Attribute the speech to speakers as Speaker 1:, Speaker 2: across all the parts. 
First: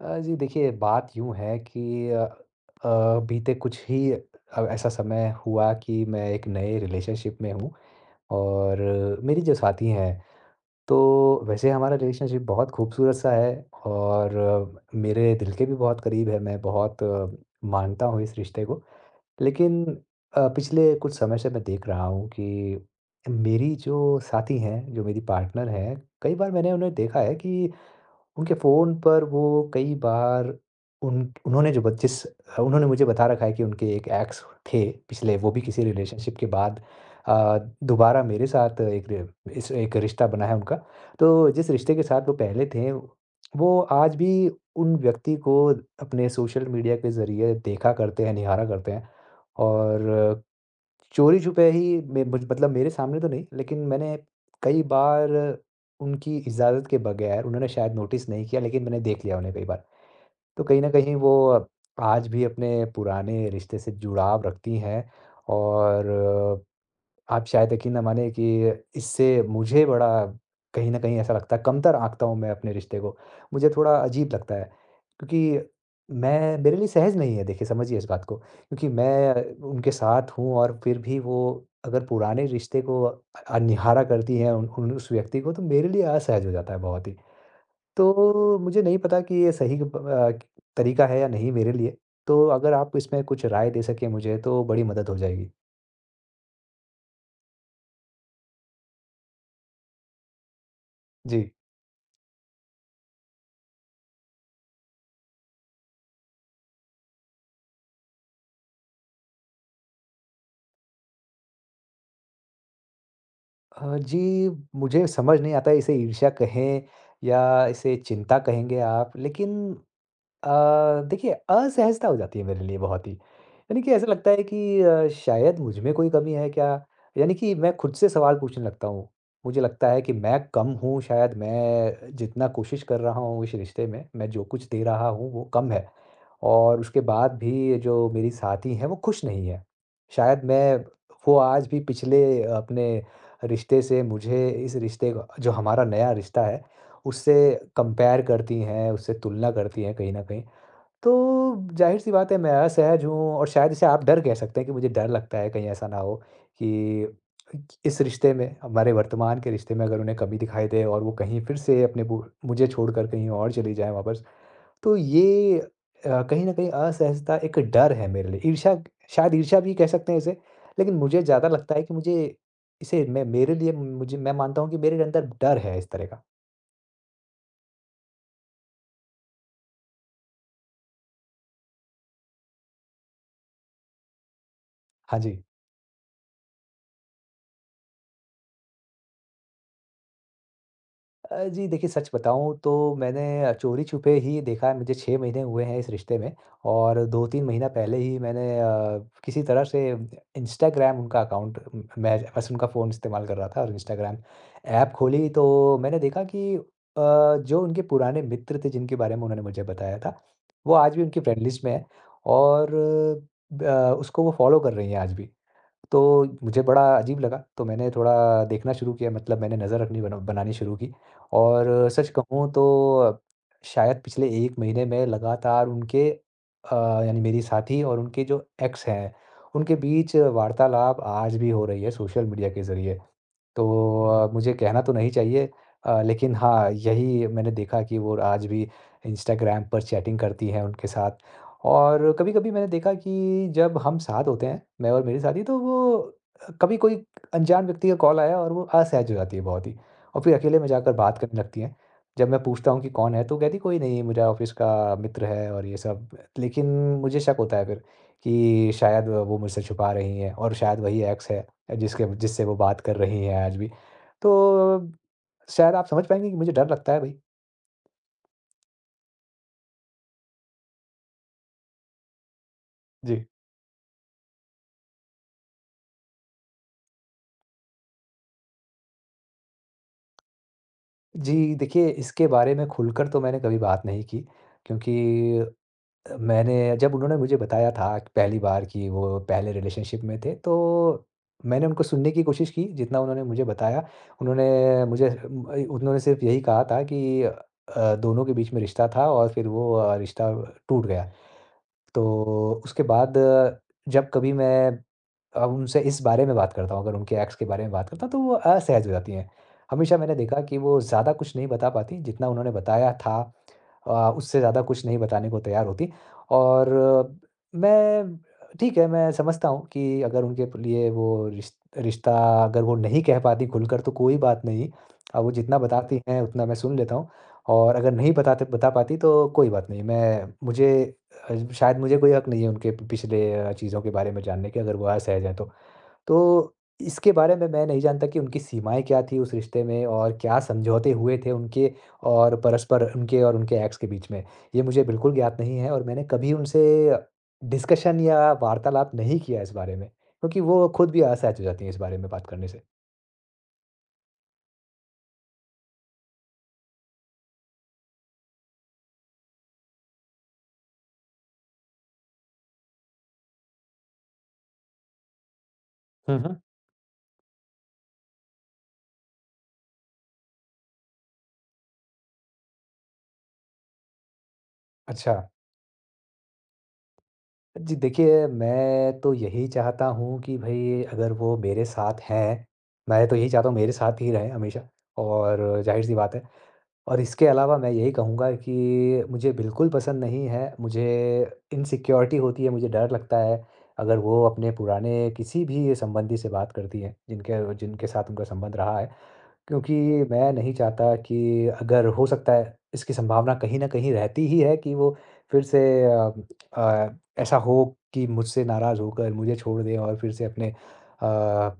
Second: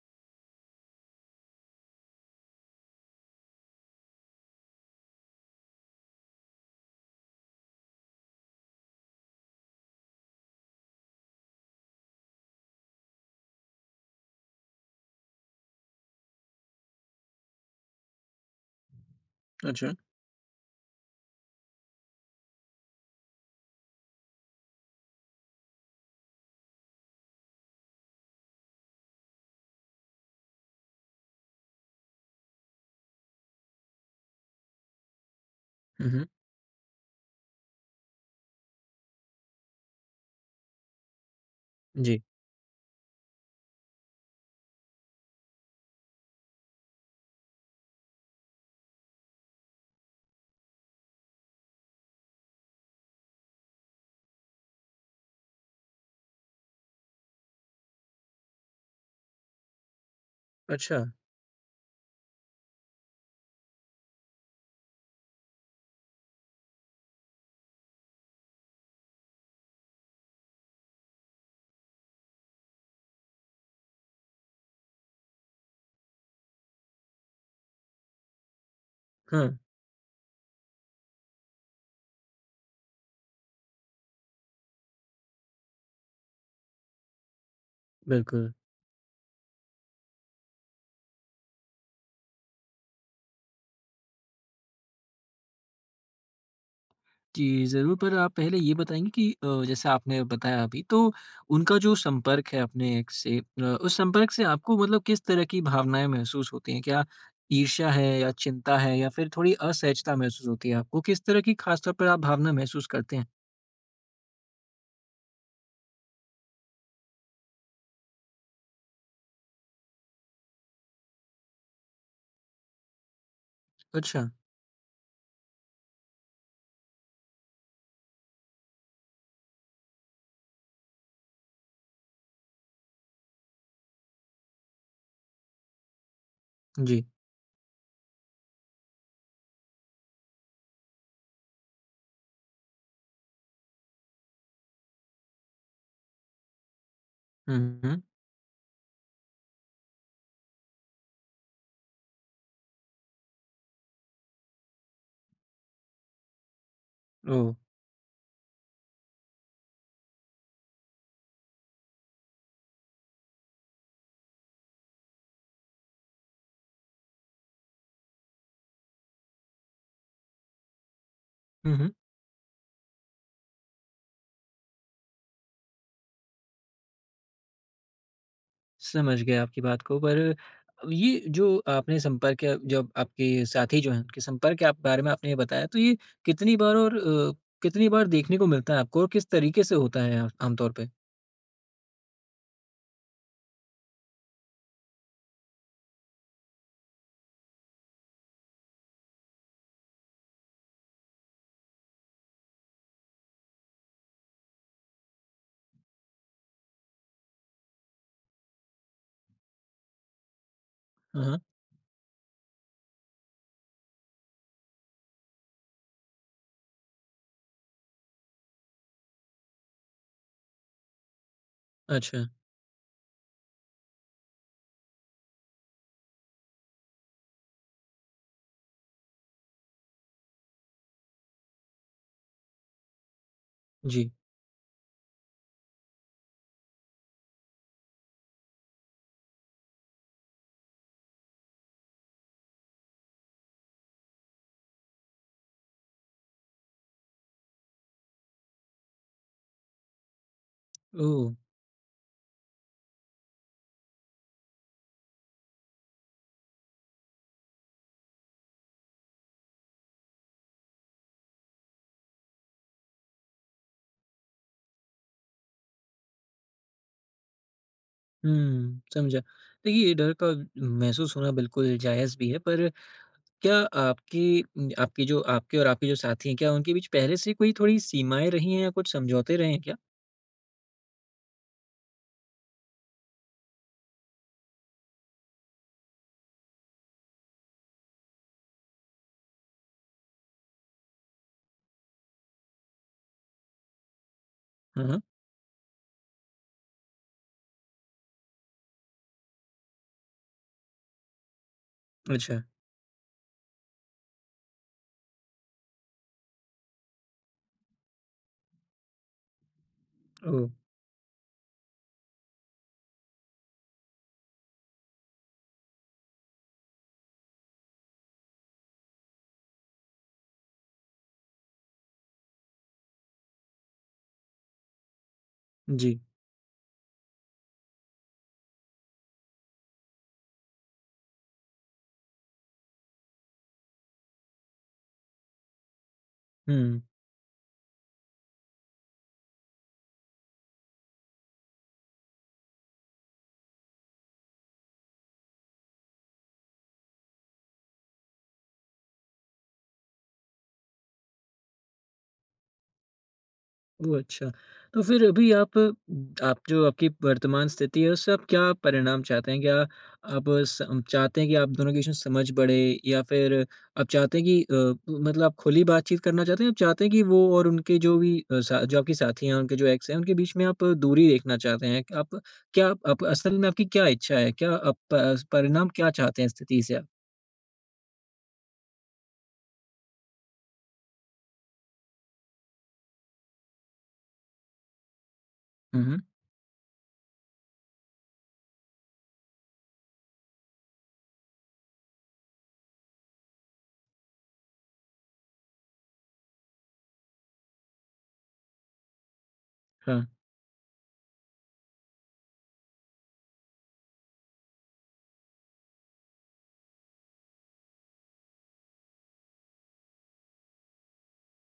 Speaker 1: जी देखिए, बात यूँ है कि बीते कुछ ही ऐसा समय हुआ कि मैं एक नए रिलेशनशिप में हूँ। और मेरी जो साथी हैं, तो वैसे हमारा रिलेशनशिप बहुत खूबसूरत-सा है और मेरे दिल के भी बहुत करीब है, मैं बहुत मानता हूँ इस रिश्ते को। लेकिन
Speaker 2: अच्छा।
Speaker 1: पिछले कुछ समय से मैं देख रहा हूँ कि मेरी जो साथी हैं, जो मेरी पार्टनर हैं, कई बार मैंने उन्हें देखा है कि उनके फ़ोन पर वो कई बार उन उन्होंने जो ब जिस उन्होंने मुझे बता रखा है कि उनके एक एक्स थे पिछले, वो भी किसी
Speaker 2: हुँ, हुँ।
Speaker 1: रिलेशनशिप के बाद अ, दोबारा मेरे साथ एक रि इस एक रिश्ता बना है उनका। तो जिस रिश्ते के
Speaker 2: जी।
Speaker 1: साथ वो पहले थे, वो आज भी उन व्यक्ति को अपने सोशल मीडिया के ज़रिए देखा करते हैं, निहारा करते हैं, और चोरी-छुपे ही में मुझ मतलब मेरे सामने तो नहीं, लेकिन मैंने कई बार, उनकी इजाज़त के बगैर, उन्होंने शायद नोटिस नहीं किया लेकिन मैंने देख लिया उन्हें कई बार। तो कहीं न
Speaker 2: अच्छा,
Speaker 1: कहीं वो आज भी अपने पुराने रिश्ते से जुड़ाव रखती हैं। और आप शायद यकीन ना माने कि इससे मुझे बड़ा, कहीं न कहीं ऐसा लगता है, कमतर आँकता हूँ मैं अपने रिश्ते को। मुझे थोड़ा अजीब लगता है, क्योंकि मैं मेरे लिए सहज नहीं है, देखिए समझिए इस बात को। क्योंकि मैं
Speaker 2: हाँ,
Speaker 1: उनके साथ हूँ और फिर भी वो अगर पुराने रिश्ते को अननिहारा करती हैं, उन उन उस व्यक्ति को, तो मेरे लिए असहज हो जाता है बहुत ही।
Speaker 2: बिल्कुल।
Speaker 1: तो मुझे नहीं पता कि ये सही अ, तरीका है या नहीं मेरे लिए। तो अगर आप इसमें कुछ राय दे सकें मुझे, तो बड़ी मदद हो जाएगी।
Speaker 2: जी, ज़रूर, पर आप पहले ये बताएँगे कि जैसे आपने बताया अभी तो
Speaker 1: जी।
Speaker 2: उनका जो संपर्क है अपने एक्स से, उस संपर्क से आपको मतलब किस तरह की भावनाएँ महसूस होती हैं? क्या ईर्ष्या है या चिंता है या फिर थोड़ी असहजता महसूस होती है आपको? किस तरह की ख़ास तौर पर आप भावना महसूस करते हैं?
Speaker 1: जी, मुझे समझ नहीं आता इसे ईर्ष्या कहें, या इसे चिंता कहेंगे आप, लेकिन अ, देखिए, असहजता हो जाती है मेरे लिए बहुत ही। यानी कि ऐसा
Speaker 2: अच्छा,
Speaker 1: लगता है कि शायद मुझ में कोई कमी है क्या? यानी कि मैं खुद से सवाल पूछने लगता हूँ। मुझे लगता है कि मैं कम हूँ, शायद मैं जितना कोशिश कर रहा हूँ इस रिश्ते में, मैं जो कुछ दे रहा हूँ वो कम है। और उसके
Speaker 2: जी।
Speaker 1: बाद भी जो मेरी साथी हैं, वो खुश नहीं है। शायद मैं, वो आज भी पिछले अपने रिश्ते से मुझे, इस रिश्ते का, जो हमारा नया रिश्ता है, उससे
Speaker 2: हुँ, हुँ।
Speaker 1: कंपेयर करती हैं, उससे तुलना करती हैं कहीं न कहीं। तो ज़ाहिर-सी बात है मैं असहज हूँ, और शायद इसे आप डर कह सकते हैं कि मुझे डर लगता है कहीं ऐसा ना हो, कि
Speaker 2: ओह!
Speaker 1: इस रिश्ते में, हमारे वर्तमान के रिश्ते में, अगर उन्हें कमी दिखाई दे और वो कहीं फिर से अपने बु मुझे छोड़कर कहीं और चली जाएँ वापस। तो ये कहीं न कहीं असहजता एक डर है मेरे लिए। ईर्ष्या, शायद ईर्ष्या भी कह सकते हैं इसे, लेकिन मुझे ज़्यादा लगता
Speaker 2: हुँ,
Speaker 1: है
Speaker 2: हुँ।
Speaker 1: कि मुझे इसे मैं मेरे लिए मुझे मैं मानता हूँ कि मेरे अंदर डर है इस तरह का।
Speaker 2: समझ गया आपकी बात को, पर ये जो आपने संपर्क या जब आपके साथी जो हैं उनके संपर्क के आप बारे में
Speaker 1: हाँ
Speaker 2: आपने ये
Speaker 1: जी।
Speaker 2: बताया, तो ये कितनी बार और कितनी बार देखने को मिलता है आपको और किस तरीके से होता है आमतौर पे?
Speaker 1: जी देखिए, सच बताऊँ तो मैंने चोरी-छुपे ही देखा है। मुझे 6 महीने हुए हैं इस रिश्ते में, और 2-3 महीना पहले ही मैंने किसी तरह से इंस्टाग्राम उनका अकाउंट उम, मैं बस उनका फ़ोन इस्तेमाल कर रहा था और इंस्टाग्राम ऐप खोली, तो मैंने देखा कि जो उनके पुराने मित्र थे जिनके बारे में उन्होंने मुझे बताया था, वो आज भी उनकी
Speaker 2: हाँ, हाँ।
Speaker 1: फ्रेंड लिस्ट में हैं। और ब उसको वो फ़ॉलो कर रही हैं आज भी। तो मुझे बड़ा अजीब लगा, तो मैंने थोड़ा देखना शुरू किया, मतलब मैंने नज़र रखनी बनानी शुरू की। और सच
Speaker 2: अच्छा,
Speaker 1: कहूँ तो शायद पिछले 1 महीने में लगातार उनके, यानी मेरी साथी और उनके जो एक्स हैं, उनके बीच वार्तालाप आज भी हो रही है सोशल मीडिया के ज़रिए। तो
Speaker 2: जी।
Speaker 1: मुझे कहना तो नहीं चाहिए, लेकिन हाँ, यही मैंने देखा कि वो आज भी इंस्टाग्राम पर चैटिंग करती हैं उनके साथ। और कभी-कभी मैंने देखा कि जब हम साथ होते हैं, मैं और मेरी साथी, तो वो, कभी कोई अनजान व्यक्ति का कॉल आया और वो असहज हो जाती है बहुत ही, और फिर अकेले में जाकर बात
Speaker 2: ओह!
Speaker 1: करने लगती हैं। जब मैं पूछता हूँ कि कौन है, तो कहती कोई नहीं, मेरा ऑफ़िस का मित्र है और ये सब। लेकिन मुझे शक होता है फिर, कि शायद वो मुझसे छुपा रही हैं और शायद वही एक्स है जिसके जिससे वो बात कर रही हैं आज भी। तो शायद आप समझ पाएँगे कि मुझे डर लगता है, भई।
Speaker 2: हुँ, समझा। देखिए, ये डर का महसूस होना बिल्कुल जायज़ भी है, पर
Speaker 1: जी।
Speaker 2: क्या आपकी आपकी जो आपके और आपके जो साथी हैं, क्या उनके बीच पहले से कोई थोड़ी सीमाएँ रही हैं या कुछ समझौते रहे हैं क्या?
Speaker 1: जी, देखिए, इसके बारे में खुलकर तो मैंने कभी बात नहीं की, क्योंकि अ, मैंने जब उन्होंने मुझे बताया था पहली बार कि वो पहले रिलेशनशिप में थे, तो मैंने उनको सुनने की कोशिश की, जितना उन्होंने मुझे बताया। उन्होंने
Speaker 2: हाँ, हाँ।
Speaker 1: मुझे उम, अ, उन्होंने सिर्फ़ यही कहा था कि दोनों के बीच में रिश्ता था और फिर वो रिश्ता टूट गया।
Speaker 2: अच्छा,
Speaker 1: तो उसके बाद जब कभी मैं उनसे इस बारे में बात करता हूँ, अगर उनके एक्स के बारे में बात करता हूँ, तो वो असहज हो जाती हैं। हमेशा मैंने देखा
Speaker 2: ओह!
Speaker 1: कि वो ज़्यादा कुछ नहीं बता पातीं, जितना उन्होंने बताया था, उससे ज़्यादा कुछ नहीं बताने को तैयार होतीं। और मैं ठीक है, मैं समझता हूँ कि अगर उनके प लिए वो रिश रिश्ता अगर वो नहीं कह पातीं खुलकर, तो कोई बात नहीं। वो जितना
Speaker 2: जी।
Speaker 1: बताती हैं, उतना मैं सुन लेता हूँ, और अगर नहीं बता पातीं तो कोई बात नहीं, शायद मुझे कोई हक़ नहीं है उनके प पिछले चीज़ों के बारे में जानने के, अगर वो असहज हैं तो। तो
Speaker 2: हुँ।
Speaker 1: इसके बारे में मैं नहीं जानता कि उनकी सीमाएँ क्या थी उस रिश्ते में, और क्या समझौते हुए थे उनके, और परस्पर उनके और उनके एक्स के बीच में। ये मुझे बिल्कुल ज्ञात नहीं है, और मैंने कभी उनसे डिस्कशन या वार्तालाप नहीं किया इस बारे में, क्योंकि वो खुद भी असहज हो जाती हैं इस बारे में बात करने से।
Speaker 2: ओह! अच्छा। तो फिर अभी आप, जो आपकी वर्तमान स्थिति है उससे आप क्या परिणाम चाहते हैं? क्या आप सम चाहते हैं कि आप दोनों के बीच में समझ बढ़े या फिर आप चाहते हैं कि मतलब आप खुली बातचीत
Speaker 1: हुँ,
Speaker 2: करना
Speaker 1: हुँ।
Speaker 2: चाहते हैं? आप चाहते हैं कि वो और उनके जो भी अ, सा जो आपकी साथी हैं, उनके जो एक्स हैं, उनके बीच में आप दूरी देखना चाहते हैं? आप क्या आप असल में आपकी क्या इच्छा है? क्या आप
Speaker 1: अच्छा।
Speaker 2: प परिणाम क्या चाहते हैं स्थिति से आप?
Speaker 1: जी देखिए, मैं तो यही चाहता हूँ कि भई, अगर वो मेरे साथ हैं, मैं तो यही चाहता हूँ मेरे साथ ही रहें हमेशा, और
Speaker 2: हुँ,
Speaker 1: ज़ाहिर-सी
Speaker 2: हुँ।
Speaker 1: बात है। और इसके अलावा मैं यही कहूँगा कि मुझे बिल्कुल पसंद नहीं है, मुझे इनसिक्योरिटी होती है, मुझे डर लगता है अगर वो अपने पुराने किसी भी संबंधी से बात करती हैं, जिनके जिनके साथ उनका संबंध रहा है। क्योंकि
Speaker 2: हाँ।
Speaker 1: मैं नहीं चाहता कि, अगर हो सकता है, इसकी संभावना कहीं न कहीं रहती ही है कि वो फिर से अ अ, ऐसा हो कि मुझसे नाराज़ होकर मुझे छोड़ दें और फिर से अपने अ,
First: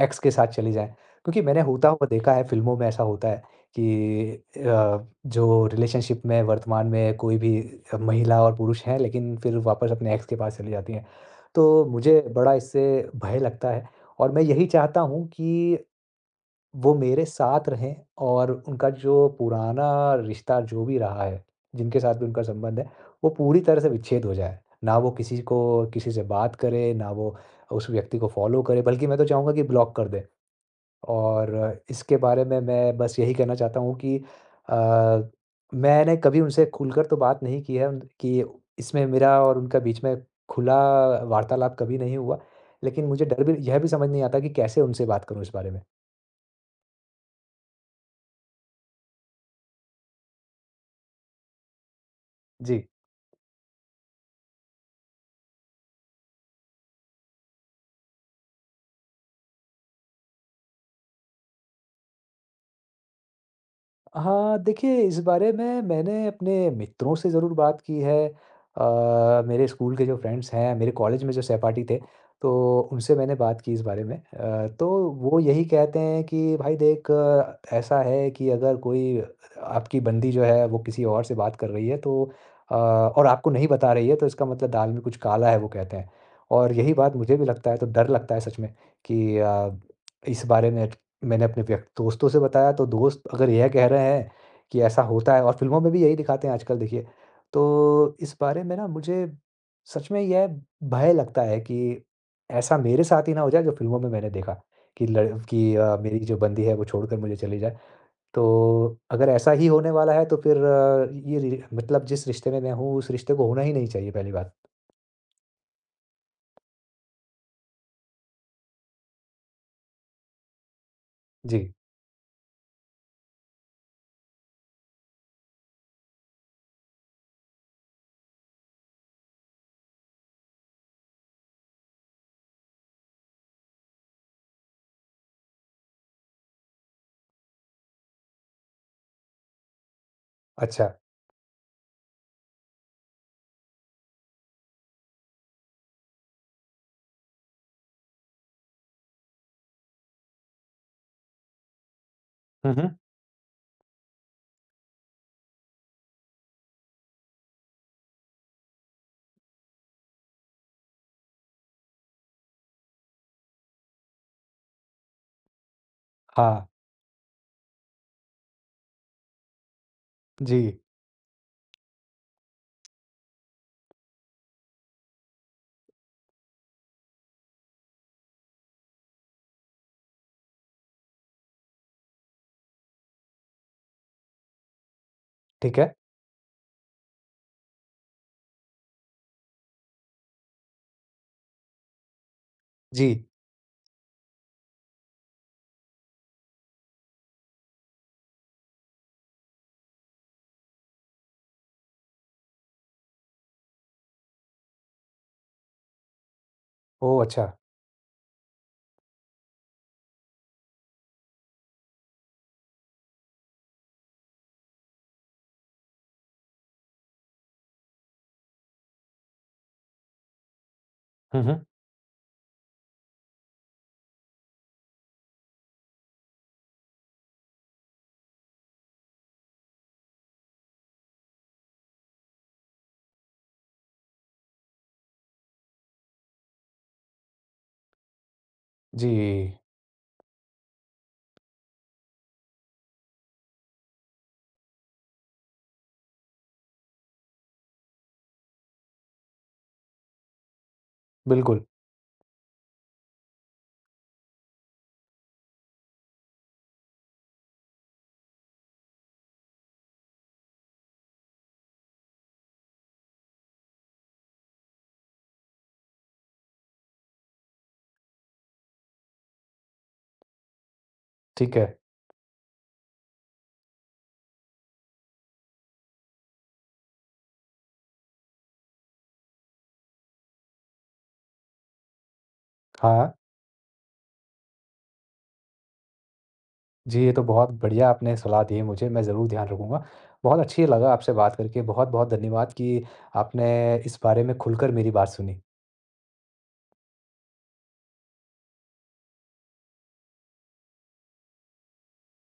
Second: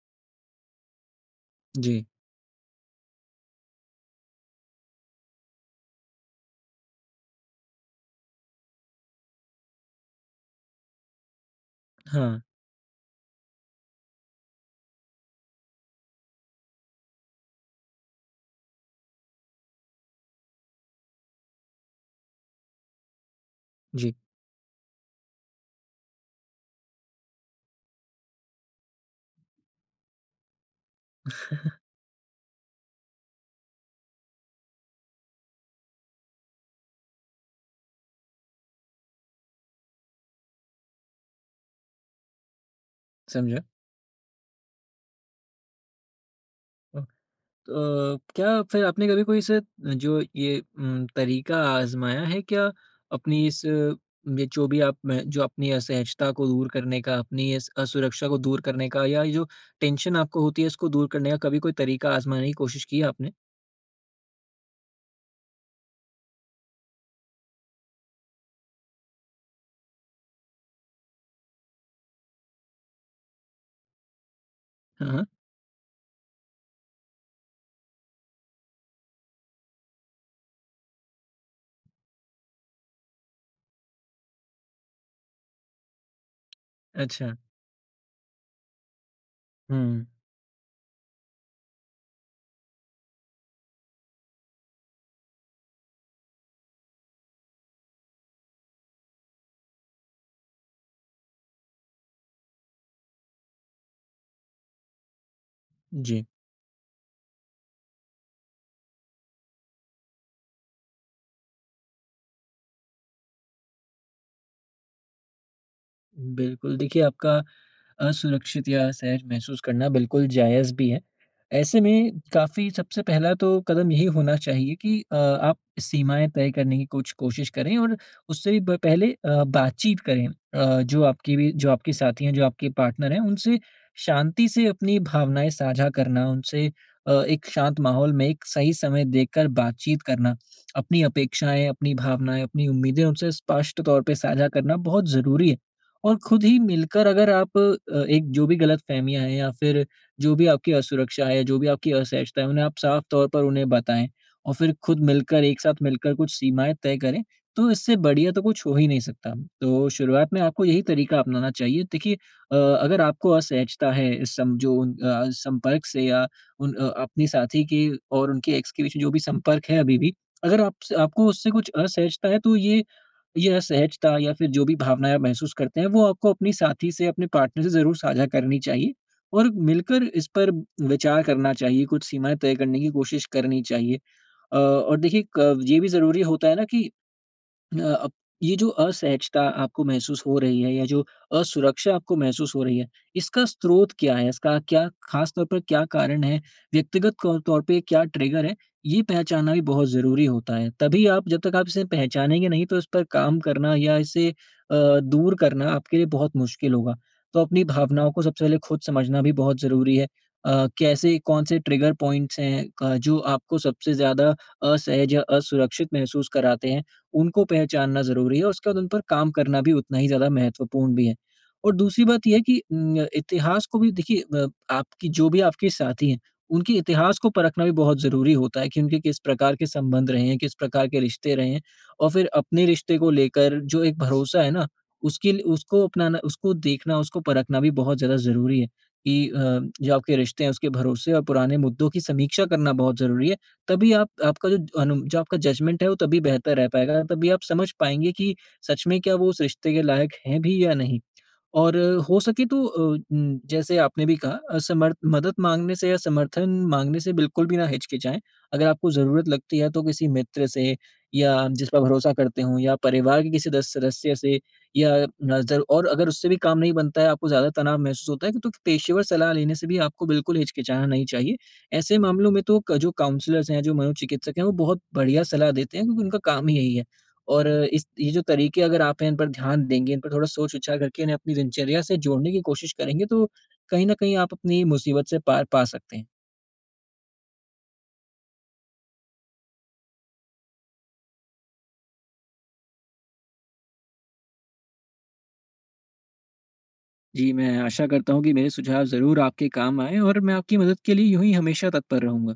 Speaker 1: एक्स के साथ चली जाएँ। क्योंकि मैंने होता
Speaker 2: जी।
Speaker 1: हुआ देखा है, फ़िल्मों में ऐसा होता है कि अ, जो रिलेशनशिप में वर्तमान में कोई भी महिला और पुरुष हैं, लेकिन फिर वापस अपने एक्स के पास चली जाती हैं। तो मुझे
Speaker 2: हाँ।
Speaker 1: बड़ा इससे भय लगता है, और मैं यही चाहता हूँ कि वो मेरे साथ रहें, और उनका जो पुराना रिश्ता जो भी रहा है, जिनके साथ भी उनका संबंध है, वो पूरी तरह से
Speaker 2: जी।
Speaker 1: विच्छेद हो जाए। ना वो किसी से बात करे, ना वो उस व्यक्ति को फ़ॉलो करे, बल्कि मैं तो चाहूँगा कि ब्लॉक कर दें। और इसके बारे में मैं बस यही कहना चाहता हूँ कि अ, मैंने कभी उनसे खुलकर तो बात नहीं की है उन कि इसमें मेरा और उनका बीच में खुला वार्तालाप कभी नहीं हुआ, लेकिन मुझे डर भी
Speaker 2: समझा।
Speaker 1: यह भी समझ नहीं आता कि कैसे उनसे बात करूँ इस बारे में।
Speaker 2: तो क्या फिर आपने कभी कोई से जो ये तरीका आज़माया है क्या?
Speaker 1: जी।
Speaker 2: अपनी इस ये जो भी आप में जो अपनी असहजता को दूर करने का, अपनी इस असुरक्षा को दूर करने का या ये जो टेंशन आपको होती है, इसको दूर करने का कभी कोई तरीका आज़माने की कोशिश की है आपने?
Speaker 1: हाँ, देखिए, इस बारे में मैंने अपने मित्रों से ज़रूर बात की है। मेरे स्कूल के जो फ्रेंड्स हैं, मेरे कॉलेज में जो सहपाठी थे, तो उनसे मैंने बात की इस बारे में। तो
Speaker 2: हाँ, हाँ।
Speaker 1: वो यही कहते हैं कि भाई देख, ऐसा है कि अगर कोई, आपकी बंदी जो है वो किसी और से बात कर रही है, तो और आपको नहीं बता रही है, तो इसका मतलब दाल में कुछ काला है, वो कहते हैं। और यही बात
Speaker 2: अच्छा।
Speaker 1: मुझे भी लगता है, तो डर लगता है सच में कि
Speaker 2: हुँ,
Speaker 1: इस बारे में मैंने अपने व्यक दोस्तों से बताया, तो दोस्त अगर यह कह रहे हैं कि ऐसा होता है, और फ़िल्मों में भी यही दिखाते हैं आजकल, देखिए। तो इस बारे में ना, मुझे सच में यह भय लगता है कि ऐसा मेरे साथ ही ना हो जाए, जो फ़िल्मों में मैंने देखा, कि मेरी
Speaker 2: जी।
Speaker 1: जो बंदी है वो छोड़कर मुझे चली जाए। तो अगर ऐसा ही होने वाला है, तो फिर अ, ये रि मतलब जिस रिश्ते में मैं हूँ उस रिश्ते को होना ही नहीं चाहिए, पहली बात।
Speaker 2: बिल्कुल। देखिए, आपका असुरक्षित या असहज महसूस करना बिल्कुल जायज़ भी है।
Speaker 1: जी,
Speaker 2: ऐसे में काफ़ी सबसे पहला तो कदम यही होना चाहिए कि आप सीमाएँ तय करने की कुछ कोशिश करें और उससे भी ब पहले बातचीत करें। जो आपकी भी जो आपके साथी हैं, जो आपके पार्टनर हैं, उनसे शांति से अपनी भावनाएँ साझा करना, उनसे एक शांत माहौल में एक सही समय देखकर बातचीत करना,
Speaker 1: अच्छा।
Speaker 2: अपनी अपेक्षाएँ, अपनी भावनाएँ, अपनी उम्मीदें उनसे स्पष्ट तौर पे साझा करना बहुत ज़रूरी है। और खुद ही मिलकर अगर आप एक जो भी गलतफ़हमियाँ हैं या फिर जो भी आपकी असुरक्षा है, जो भी आपकी असहजता है, उन्हें
Speaker 1: हुँ,
Speaker 2: आप
Speaker 1: हुँ।
Speaker 2: साफ तौर पर उन्हें बताएँ और फिर खुद मिलकर, एक साथ मिलकर कुछ सीमाएँ तय करें, तो इससे बढ़िया तो कुछ हो ही नहीं सकता। तो शुरुआत में आपको यही तरीका अपनाना चाहिए। देखिए, अगर आपको असहजता है इस सम जो उन संपर्क से या
Speaker 1: हाँ,
Speaker 2: उन अपने साथी के और उनके एक्स के बीच जो भी संपर्क है अभी भी, अगर
Speaker 1: जी,
Speaker 2: आपस आपको उससे कुछ असहजता है, तो ये असहजता या फिर जो भी भावनाएँ आप महसूस करते हैं, वो आपको अपनी साथी से, अपने पार्टनर से ज़रूर साझा करनी चाहिए और मिलकर इस पर विचार करना चाहिए, कुछ सीमाएँ तय करने की कोशिश करनी चाहिए। और देखिए क
Speaker 1: ठीक
Speaker 2: ये भी
Speaker 1: है।
Speaker 2: ज़रूरी होता है ना कि अब ये जो असहजता आपको महसूस हो रही है या जो असुरक्षा आपको महसूस हो रही है,
Speaker 1: जी,
Speaker 2: इसका स्रोत क्या है? इसका क्या खास तौर पर क्या कारण है? व्यक्तिगत कौ तौर पे क्या ट्रिगर है? ये पहचानना भी बहुत ज़रूरी होता है। तभी आप जब तक आप इसे पहचानेंगे नहीं, तो इस पर काम करना या इसे दूर करना आपके लिए बहुत मुश्किल होगा।
Speaker 1: ओह
Speaker 2: तो
Speaker 1: अच्छा!
Speaker 2: अपनी भावनाओं को सबसे पहले खुद समझना भी बहुत ज़रूरी है। कैसे कौन से ट्रिगर पॉइंट्स हैं क जो आपको सबसे ज़्यादा असहज या असुरक्षित महसूस कराते हैं? उनको पहचानना ज़रूरी है और उसके बाद उन पर काम करना भी उतना ही ज़्यादा महत्वपूर्ण भी है।
Speaker 1: हुँ, हुँ।
Speaker 2: और दूसरी बात ये है कि इतिहास को भी देखिए। आपकी जो भी आपके साथी हैं, उनके इतिहास को परखना भी बहुत ज़रूरी होता है कि उनके किस प्रकार के संबंध रहे हैं, किस प्रकार के रिश्ते रहे हैं, और फिर अपने रिश्ते को लेकर जो एक भरोसा है ना, उसके लिए उसको अपनाना, उसको देखना, उसको परखना भी बहुत ज़्यादा ज़रूरी है
Speaker 1: जी।
Speaker 2: कि जो आपके रिश्ते हैं उसके भरोसे और पुराने मुद्दों की समीक्षा करना बहुत ज़रूरी है। तभी आप आपका जो अनु जो आपका जजमेंट है वो तभी बेहतर रह पाएगा, तभी आप समझ पाएँगे कि सच में क्या वो उस रिश्ते के लायक हैं भी या नहीं।
Speaker 1: बिल्कुल,
Speaker 2: और हो सके तो जैसे आपने भी कहा, अ, समर्थ मदद माँगने से या समर्थन माँगने से बिल्कुल भी ना हिचकिचाएँ। अगर आपको ज़रूरत लगती है तो किसी मित्र से या जिस पर भरोसा करते हों या परिवार के किसी दस सदस्य से या नज़र और अगर उससे भी काम नहीं बनता है, आपको ज़्यादा तनाव महसूस होता है, तो पेशेवर सलाह लेने से भी आपको बिल्कुल हिचकिचाना नहीं चाहिए।
Speaker 1: ठीक है।
Speaker 2: ऐसे मामलों में तो क जो काउंसलर्स हैं, जो मनोचिकित्सक हैं, वो बहुत बढ़िया सलाह देते हैं क्योंकि उनका काम ही यही है। और इस ये जो तरीके, अगर आप इन पर ध्यान देंगे, इन पर थोड़ा सोच-विचार करके इन्हें अपनी दिनचर्या से जोड़ने की कोशिश करेंगे,
Speaker 1: हाँ,
Speaker 2: तो कहीं न कहीं आप अपनी मुसीबत से पार पा सकते हैं।
Speaker 1: जी, ये तो बहुत बढ़िया आपने सलाह दी है मुझे, मैं ज़रूर ध्यान रखूँगा। बहुत अच्छी लगा आपसे बात करके, बहुत-बहुत धन्यवाद कि आपने इस बारे में खुलकर मेरी बात सुनी।
Speaker 2: जी, मैं आशा करता हूँ कि मेरे सुझाव ज़रूर आपके काम आएँ और मैं आपकी मदद के लिए यूँ ही हमेशा तत्पर रहूँगा।